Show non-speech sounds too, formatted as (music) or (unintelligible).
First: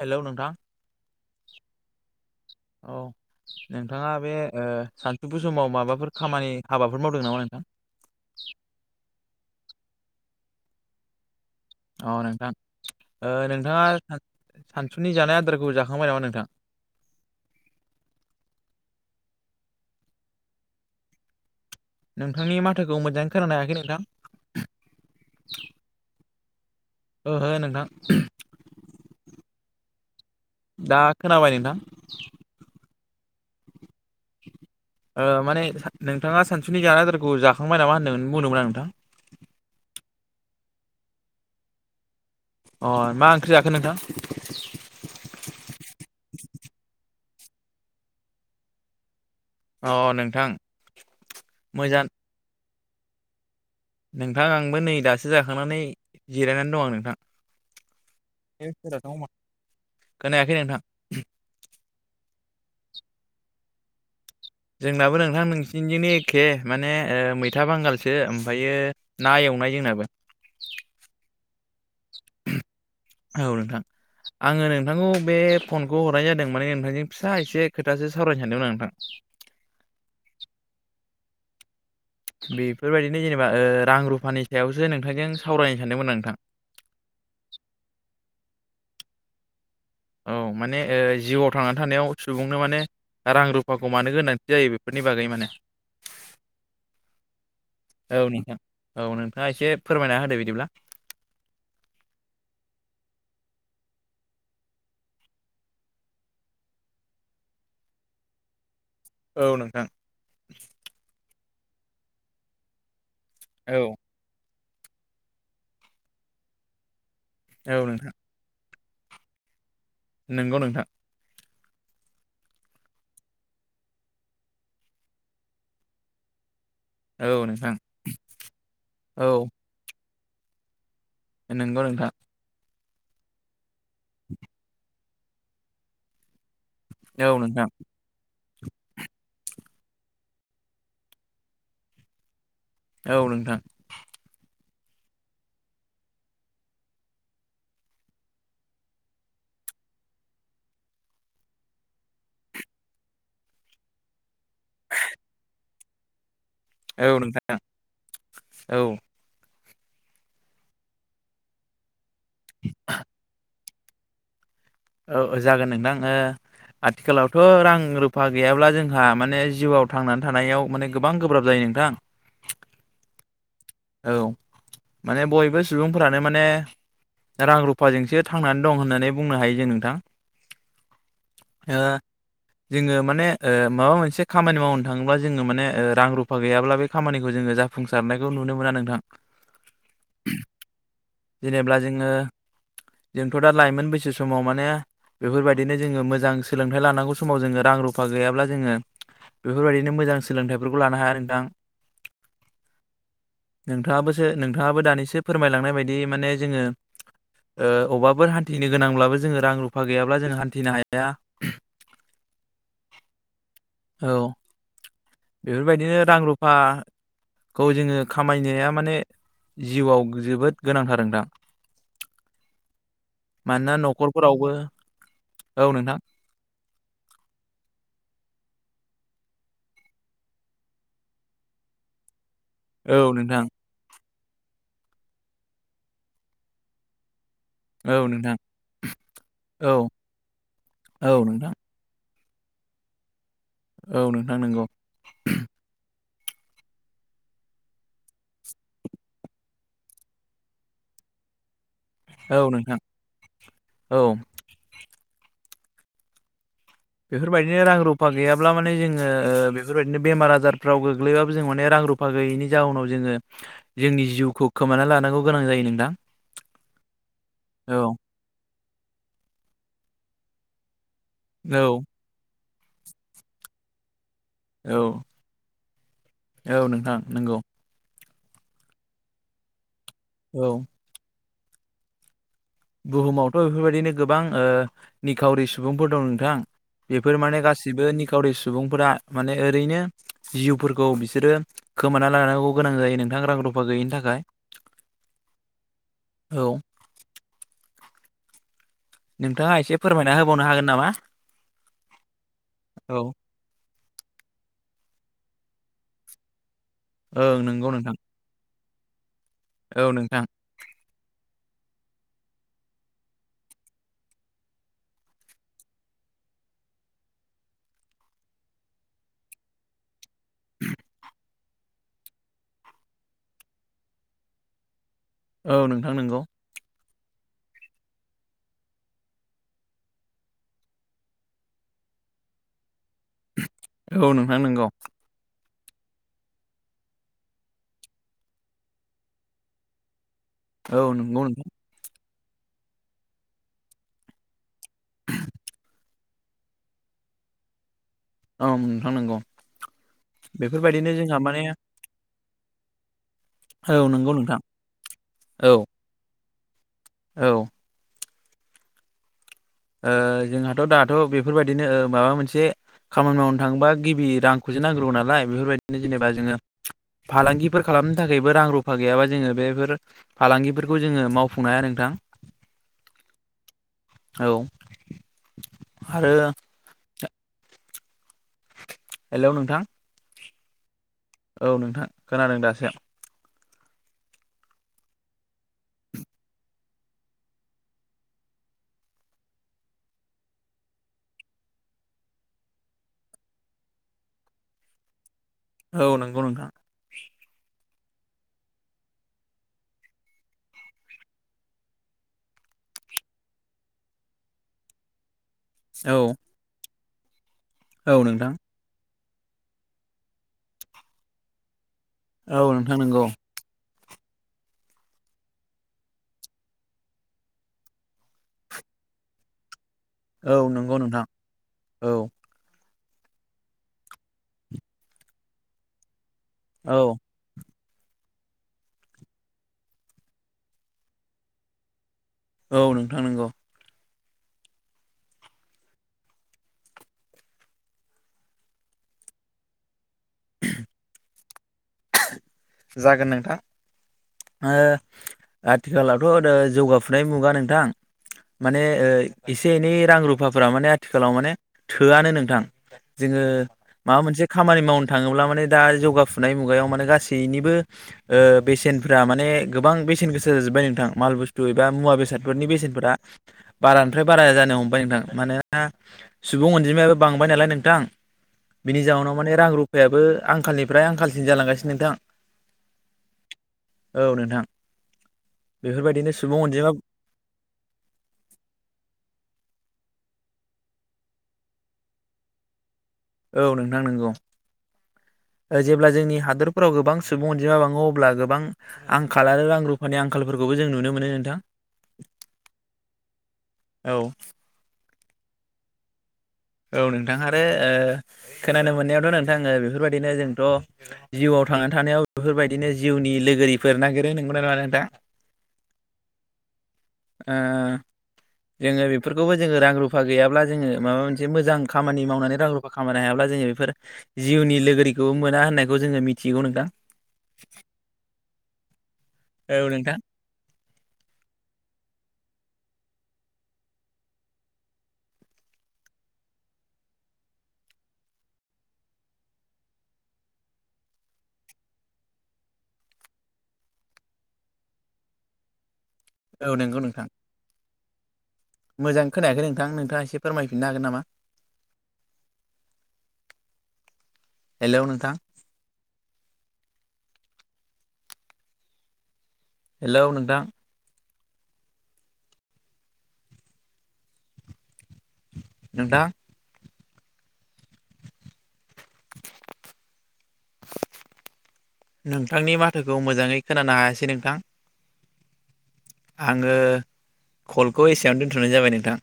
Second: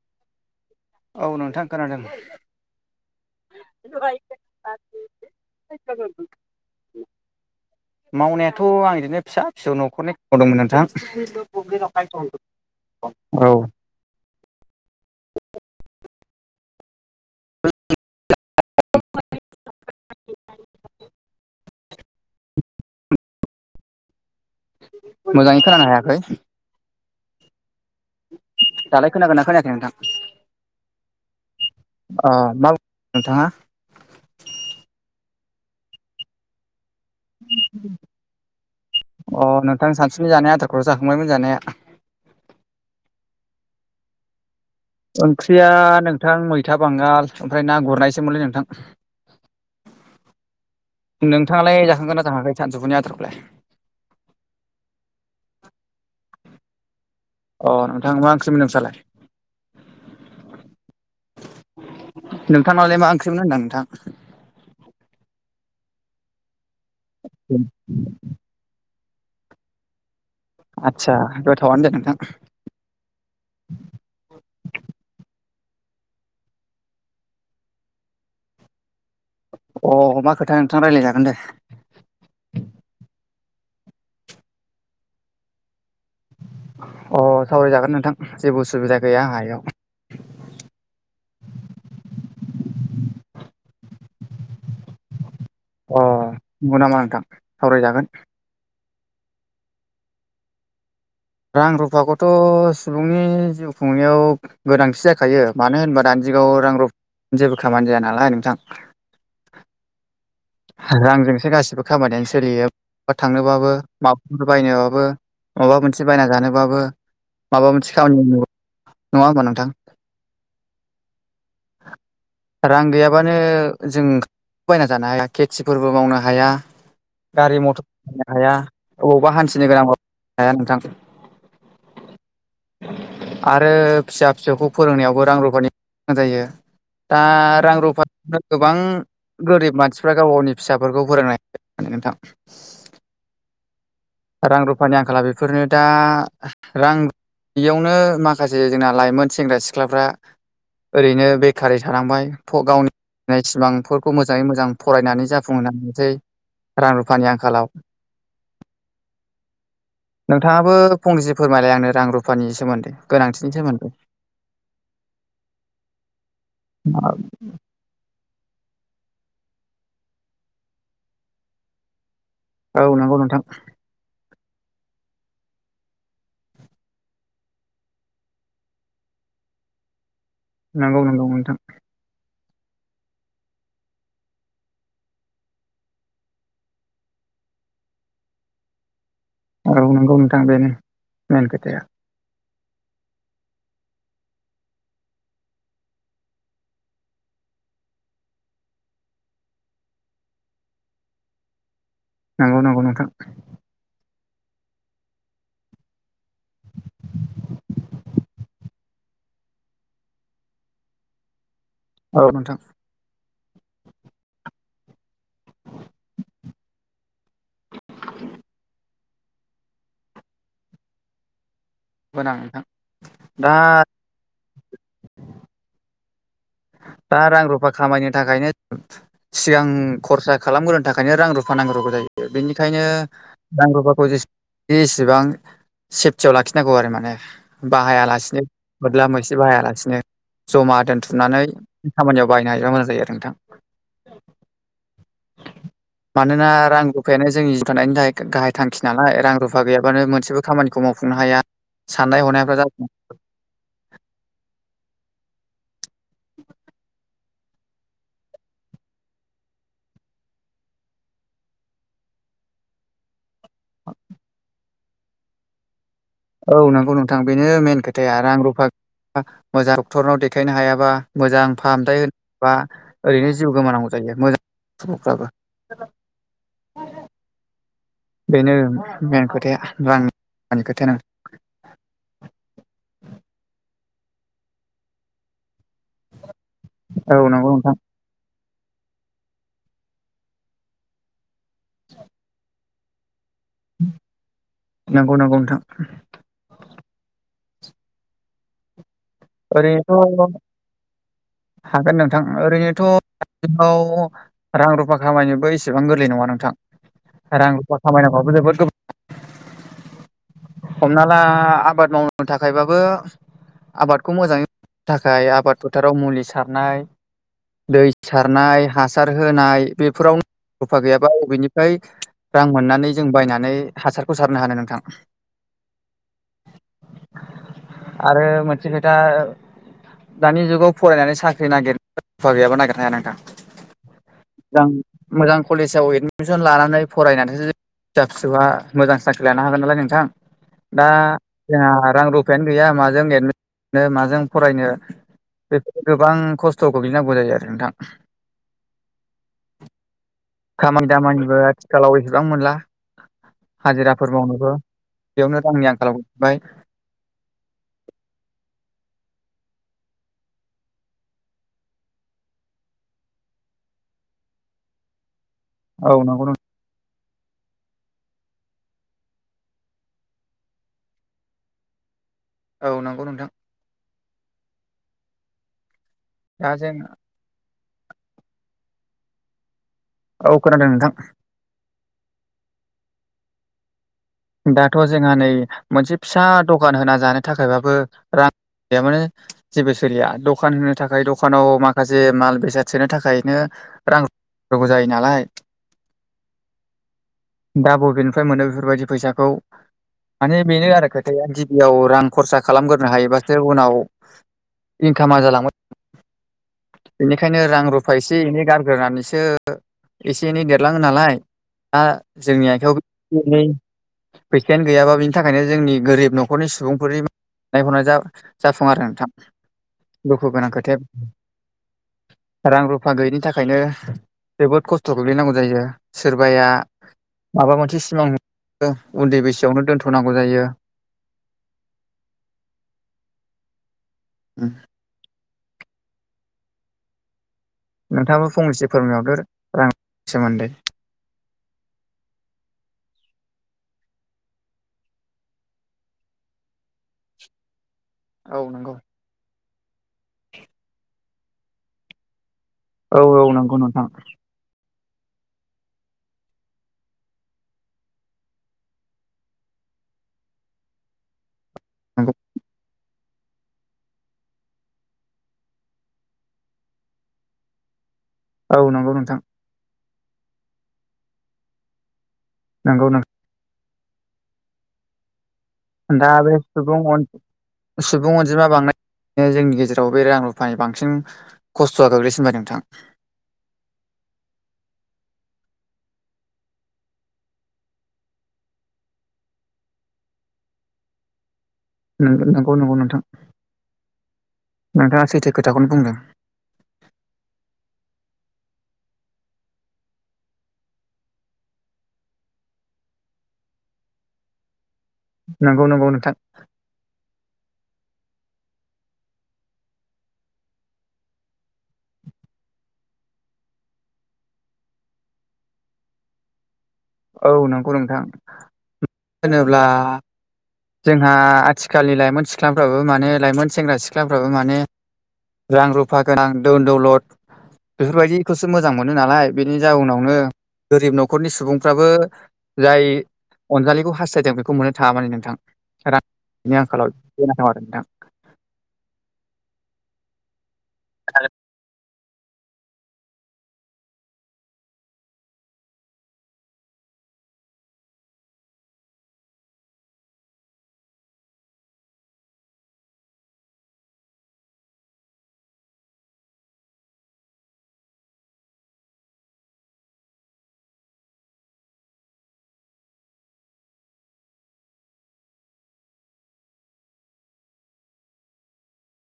Hello नोंथां। औ नोंथां खोनादों। औ। नोंथाङा बे ओ सानसौफु समाव माबाफोर खामानि हाबाफोर मावदों नामा नोंथां? मावनायाथ आं इदिनो फिसा फिसौ। न'खरनि मावदोंमोन नोंथां। अ नोंथां ओ औ नोंथाङा सान सानसुनि जानाय आदारखौ जाखांबाय नामा नोंथां? (unintelligible) नोंथांनि माथोखौ मोजाङै खोनानो हायाखै नोंथां मोजाङै खोनानो हायाखै। ओहो नोंथां। दालाय खोनागोन ना खोनोयाखै नोंथां? दा खोनाबाय नोंथां। अ मा नोंथाङा। ओ माने सान नोंथाङा सानसु सुनि जानाय आदारखौ जाखांबाय नामा होनदोमोन बुंदोंमोन आं नोंथां। सानसुनि जानाय अ जाखांबायमोन जानाया‌। अ मा ओंख्रि जाखो नोंथां? ओंख्रिया नोंथां मैथा बांगाल ओमफ्राय ना गुरनाय सोमोनलै नोंथां। अ नोंथां नोंथाङालाय मोजां जाखांगोन ना जाखांयाखै सानजुफुनि आदार खौलाय? नोंथां आंबो नै दासो जाखांनानै जिरायनानै दं आं नोंथां। अ नोंथां मा ओंख्रिमोन नोंस्रालाय (unintelligible) खोनायाखै नोंथां। नोंथांनावलाय मा ओंख्रिमोन होनदां नोंथां? जोंनाबो नोंथां नोंसिनिजोंनो एखे माने ओ मैथा बांगालसो ओमफायो ना एवनाय जोंनाबो। आतसा। (unintelligible) औ नोंथां आङो नोंथांखौ बे फनखौ हरनाय जादों माने नोंथांजों फिसा एसे खोथासो सावरायनो सानदोंमोन आं नोंथां। अ मा खोथा नोंथां रायलायजागोन दे। बेफोरबायदिनो जेनेबा ओ रां रुफानि सायावसो नोंथांजों सावराय‌ अ सावरायजागोन नोंथां जेबो उसुबिदा गैया आंहा एयाव औ माने ओ जिउआव थांनानै थानायाव सुबुंनो माने रां रुफाखौ मानो गोनांथि जायो बेफोरनि नि बागै माने। अ नोंगौ नामा नोंथां सावरायजागोन। औ नोंथां औ नोंथाङा एसे फोरमायना होदो बिदिब्ला। रां रुफाखौथ' सुबुंनि जिउ खुंनायाव गोनांथि जाखायो मानो होनबा दानि जुगाव रां रु (unintelligible) जेबो खामानि जाया नालाय नोंथां। औ नोंथां रांजोंसो गासिबो खामानियानो सोलियो बहा थांनोबाबो औ माब फोर बायनोबाबो माबा मोनसे बायना जानोबाबो माबा औ मोनसे नोंथां खामानि (unintelligible) नङा होमबा नोंथां? नोंगौ नोंथां। रां गैयाबानो जों (unintelligible) बायना जानो हाया। खेथिफोरबो मावनो हाया औ गारि नोंथां मथर बायनो हाया अबावबा हान्थिनो गोनांबा हाया नोंथां। ओ नोंगौ नोंथां। आरो फिसा फिसौखौ फोरोंनायावबो रां रुफानि (unintelligible) जायो। दा औ नोंथां रां रुफा (unintelligible) गोरिब मानसि फ्रा गाव गावनि फिसाफोरखौ फोरोंनाय (unintelligible) नोंथां। औ नोंथां। रां रुफानि आंखाला बेफोरनो दा रां बेयावनो माखासे जोंना लाइमोन सेंग्रा सिख्लाफ्रा ओरैनो बेखारै थानांबाय फ गावनि नि सिमांफोरखौ मोजाङै मोजां फरायनानै जाफुंहोनो हायासै रां औ रुफानि नोंथां आंखालाव। औ नोंथाङाबो फंनैसो फोरमायलाय आंनो रां रुफानि सोमोन्दै गोनांथिनि सोमोन औ औ जागोन नोंदां आथिखालावथ' रां रुफा गैयाब्ला जों जोंहा माने जिउआव थांनानै थानायाव माने गोबां गोब्राब जायो नोंथां। औ नंगौ नोंथां। औ माने बयबो सुबुंफोरानो माने रां रुफाजोंसो थांनानै दं होननानै बुंनो हायो जों नोंथां। नंगौ नंगौ नोंथां। ओ जोङो माने माबा मोनसे खामानि मावनो थाङोब्ला जोङो माने रां रुफा गैयाब्ला बे खामानिखौ जोङो जा जाफुंसारनायखौ नुनो मोनो। औ नगौ नोंथां बेनो मेन जेनेब्ला खोथाया। जोङो जोंथ' दा लाइमोन बैसो समाव माने बेफोरबायदिनो जोङो मोजां सोलोंथाइ लानांगौ समाव जोङो रां रुफा गैयाब्ला जोङो बेफोरबायदिनो मोजां सोलोंथाइफोरखौ लानो हाया नोंथां। नंगौ नगौ नोंथां। नोंथाङाबोसो नोंथाङाबो दानिसो फोरमायलांनाय बायदि माने जोङो अबेबाफोर हान्थिनो गोनांब्लाबो जोङो रां रुफा गैयाब्ला जोङ हान्थिनो हाया। औ नोंथां। औ बेफोरबायदिनो रां रुफा खौ जोङो खामायनाया माने जिउआव जोबोद गोनांथार नोंथां। गोनां नोंथां दा मानोना न'खरफोरावबो औ नोंथां। (inaudible) दा रां रुफा खामायनो थाखायनो सिगां खरसा खालामग्रोनो थाखायनो रां रुफा नांग्रांगौ जायो। बेनिखायनो औ नोंथां नांगौबा (unintelligible) बे एसेबां सेफटियाव लाखिनांगौ आरो माने औ नोंथां बाहायालासिनो मोदला मोसि औ बाहायालासिनो जमा औ दोनथुमनानै नोंथां खामानियाव बायहायनो हायोबा मजां जायो आरो नोंथां। औ नोंथां नंगौ। मानोना रां रुफायानो जोंनि जिउ थानायानायनि थाखाय गाहाय थांखि नालाय रां रुफा गैयाबानो मोनसेबो खामानिखौ माव खुंनो हाया साननाय औ हनायफ्रा नोंथां औ बेफोरबायदिनो रां रुफा गैयाब्ला माने जोङो बेफोरबायदिनो बेमार आजारफ्राव गोग्लैबाबो जों मान रां। रुफा गैयैनि जाउनाव जोङो जोंनि जिउखौ खोमाना लानांगौ गोनां जायो नोंदां औ नंगौ नोंथां बेनो मेन खोथाया रां रुफा मोजां डक्टरनाव देखायनो हायाबा मोजां औ फाहामथाय होनोबा ओरैनो जिउ गोमा नांगौ। जायो मोजां औ सुबुंफ्राबो औ नोंथां (unintelligible) नंगौ बेनो मेन खोथाया रां नि औ खोथायानो। बुहुमावथ' बेफोरबायदिनो ओ गोबां निखावरि सुबुंफोर दं नोंथां नोंथां बेफोर औ माने नंगौ नोंथां गासिबो निखावरि सु सुबुंफोरा माने ओरैनो जिउफोरखौ बिसोरो खोमाना लानांगौ गोनां जायो नों गोमांस रां रुफा गैयिनि थाखाय नंगौ नंगौ नोंथां औ नोंथाङा एसे फोरमायना ओरैनोथ' होबावनो हागोन नामा? हागोन नोंथां औ ओरैनोथ' (unintelligible) रां रुफा खामायनोबो इसेबां गोरलै नङा नोंथां। ओं रां नंगौ रुफा नोंथां खामायनांगौआबो जोबोर गोब्राब औ नोंथां हमना ला आ बाद मावनो थाखायबाबो आबाद खौ मोजाङै मावनो थाखाय आबाद फोथाराव मुलि सारनाय दै सारनाय हासार होनाय बेफोरावनो रूफा गैयाबा अबेनिफ्राय रां मोननानै जों बायनानै हासारखौ सारनो हानो नोंथां? औ नोंथां नंगौ। आरो मो नसे खोथा दानि जुगाव फरायनानै साख्रि नागिर (unintelligible) नागिरनो हाया ना औ नोंथां (unintelligible) नंगौ मोजां कलेजाव एडमिसन लानानै फरायनानैसो फिसा फिसौआ मोजां साख्रि लानो हागोन नालाय नोंथां। औ दा नंगौ नोंथां जोंहा रां रुफायानो गैया माजों एडमि (inaudible) माजों फरायनो बेफोर गोबां खस्थ'खौ बिनांगौ जायो आरो नोंथां। औ नोंथां नंगौ खामानि बेफोरबायदिनो जोंहा दामानिबो माने आथिखालाव सिबां मोनला औ हाजिराफोर नंगौ नोंथां मावनोबो बेयावनो औ रांनि आंखाला (inaudible) बाय। औ। ओ जोंहाथ' दाथ' बेफोरबायदिनो ओ माबा मोनसे खामानि मावनो थाङोबा गिबि रांखौसो नांग्रोगौ नालाय बेफोरबायदिनो औ जेनेबा नंगौ नों जोङो फालांगिफोर खालामनो थाखायबो रां रुफा गैयाबा जोङो बेफोर फालांगिफोरखौ जोङो मावफुंनो हाया नोंथां। औ नंगौ नोंथां। औ। आरो दा जों हेलौ नोंथां औ खोनादों नोंथां। औ नोंथां खोनादों दासो। दाथ' जोंहा नै मोनसे फिसा दखान होना जानो थाखायबाबो रां गैया माने जेबो सोलिया दखान होनो थाखाय दखानाव माखासे माल बेसाद सोनो थाखायनो रां होनां (inaudible) जायो नालाय औ नंगौ नोंथां। दा बबेनिफ्राय मोनो बेफोरबायदि फैसाखौ माने बेनो आरो खोथाया गिबियाव रां खरसा खालामग्रोनो हायोबासो उनाव इनकामा जालांबाय औ। बेनिखायनो रां औ रुफा एसे नोंथां एनै गारग्रोनानैसो एसे एनै देरलाङो नालाय दा औ जोंनि नोंथां नंगौ आखाइयावबो (inaudible) एनै फैसायानो गैयाबा बिनि थाखायनो जोंनि गोरिब न'खरनि सुबुंफोरनि नायहरनाय जा-जाफुं आरो नोंथां। दुखु औ गोनां नंगौ खोथाया नोंथां औ (inaudible) रां रुफ फा गैयिनि थाखायनो जोबोद खस्थ' गोग्लैनांगौ जायो सोरबाया औ माबा मोनसे सिमां (inaudible) उन्दै बैसोआवनो दोनथ'नांगौ जायो। औ नोंथां नंगौ। होम। नोंथाङाबा फंनैसो फोरमायहरदो रां (inaudible) सोमोन्दै। जागोन नोंथां। ओ आथिखालावथ' जौगाफुनाय मुगा नोंथां। औ माने नंगौ ओ एसे एनै रां रुफाफोरा माने आथिखालाव माने थोआनो नोंथां। औ जोङो नंगौ नोंथां माबा मोनसे खामानि मावनो थाङोब्ला माने दा जौगाफुनाय मुगायाव गासैनिबो ओ बेसेन फ्रा माने गोबां बेसेन गोसा जाजोब्बाय नोंथां माल बुस्थु एबा मुवा नंगौ बेसादफोरनि बेसेनफोरा बारानिफ्राय बारा जानो हमबाय नोंथां मानोना सुबुं अनजिमायाबो बांबाय नालाय नोंथां औ बिनि नंगौ जउनाव नोंथां माने रां रुफायाबो आंखालनिफ्राय आंखालसिम जालांगासिनो नोंथां नंगौ नों औ नोंथां दा बेफोरबायदिनो बे अनजिमा सुबुं सुबुं अनजिमा बां जोंनि गेजेराव बे रां फानि बांसिन खस्थ'आ गोग्लैसिनबाय नोंथां औ नोंथां नंगौ जेब्ला जोंनि हादरफोराव गोबां सुबुं अनजिमा बाङो अब्ला गोबां आंखाल आरो रां रुफानि आंखालफोरखौ बो जों नुनो मोनो नोंथां नंगौ नंगौ नोंथां औ नोंथाङा सैथो खोथाखौनो बुंदों औ नोंथां आरो खोनानो मोननायावथ' नोंथां बेफोरबायदिनो जोंथ' जिउआव थांना थानायाव बेफोरबायदिनो जिउनि लोगोरिफोर नागिरो नोंगौना नंङा नोंथां। नंगौ नंगौ नोंथां। ओ जोङो बेफोरखौबो जोङो रां रुफा गैयाब्ला जोङो माबा मोनसे मोजां खामानि मावनानै रां रुफा खामनो हायाब्ला जोङो बेफोर जिउनि लोगोरिखौबो मोना होननायखौ जोङो मिथि थिगौ नोंथां। औ नंगौ नोंथां। होनोब्ला औ नोंथां जोंहा आथिखालनि लाइमोन सिख्लाफ्राबो माने लाइमोन सेंग्रा सिख्लाफ्राबो माने रां रुफा गोनां दोन दौलद बेफोरबायदिखौसो मोजां मोनो नालाय बेनि जाउनावनो गोरिब न'खरनि सुबुंफ्राबो जाय अनजालिखौ हास्थायदों बेखौ मोननो थाङा माने नोंथां। औ रांनि नोंगौ आंखालाव नोंथां आरो नोंथां। मोजां खोनायाखै नोंथां नोंथाङा एसे फोरमायफिननो हागोन नामा। हेल' नोंथां हेल' नोंथां नोंथां (unintelligible) नोंथांनि माथोखौ मोजाङै खोनानो हायासै नोंथां। आङो कलखौ एसेयावनो दोन्थ'नाय जाबाय नोंथां।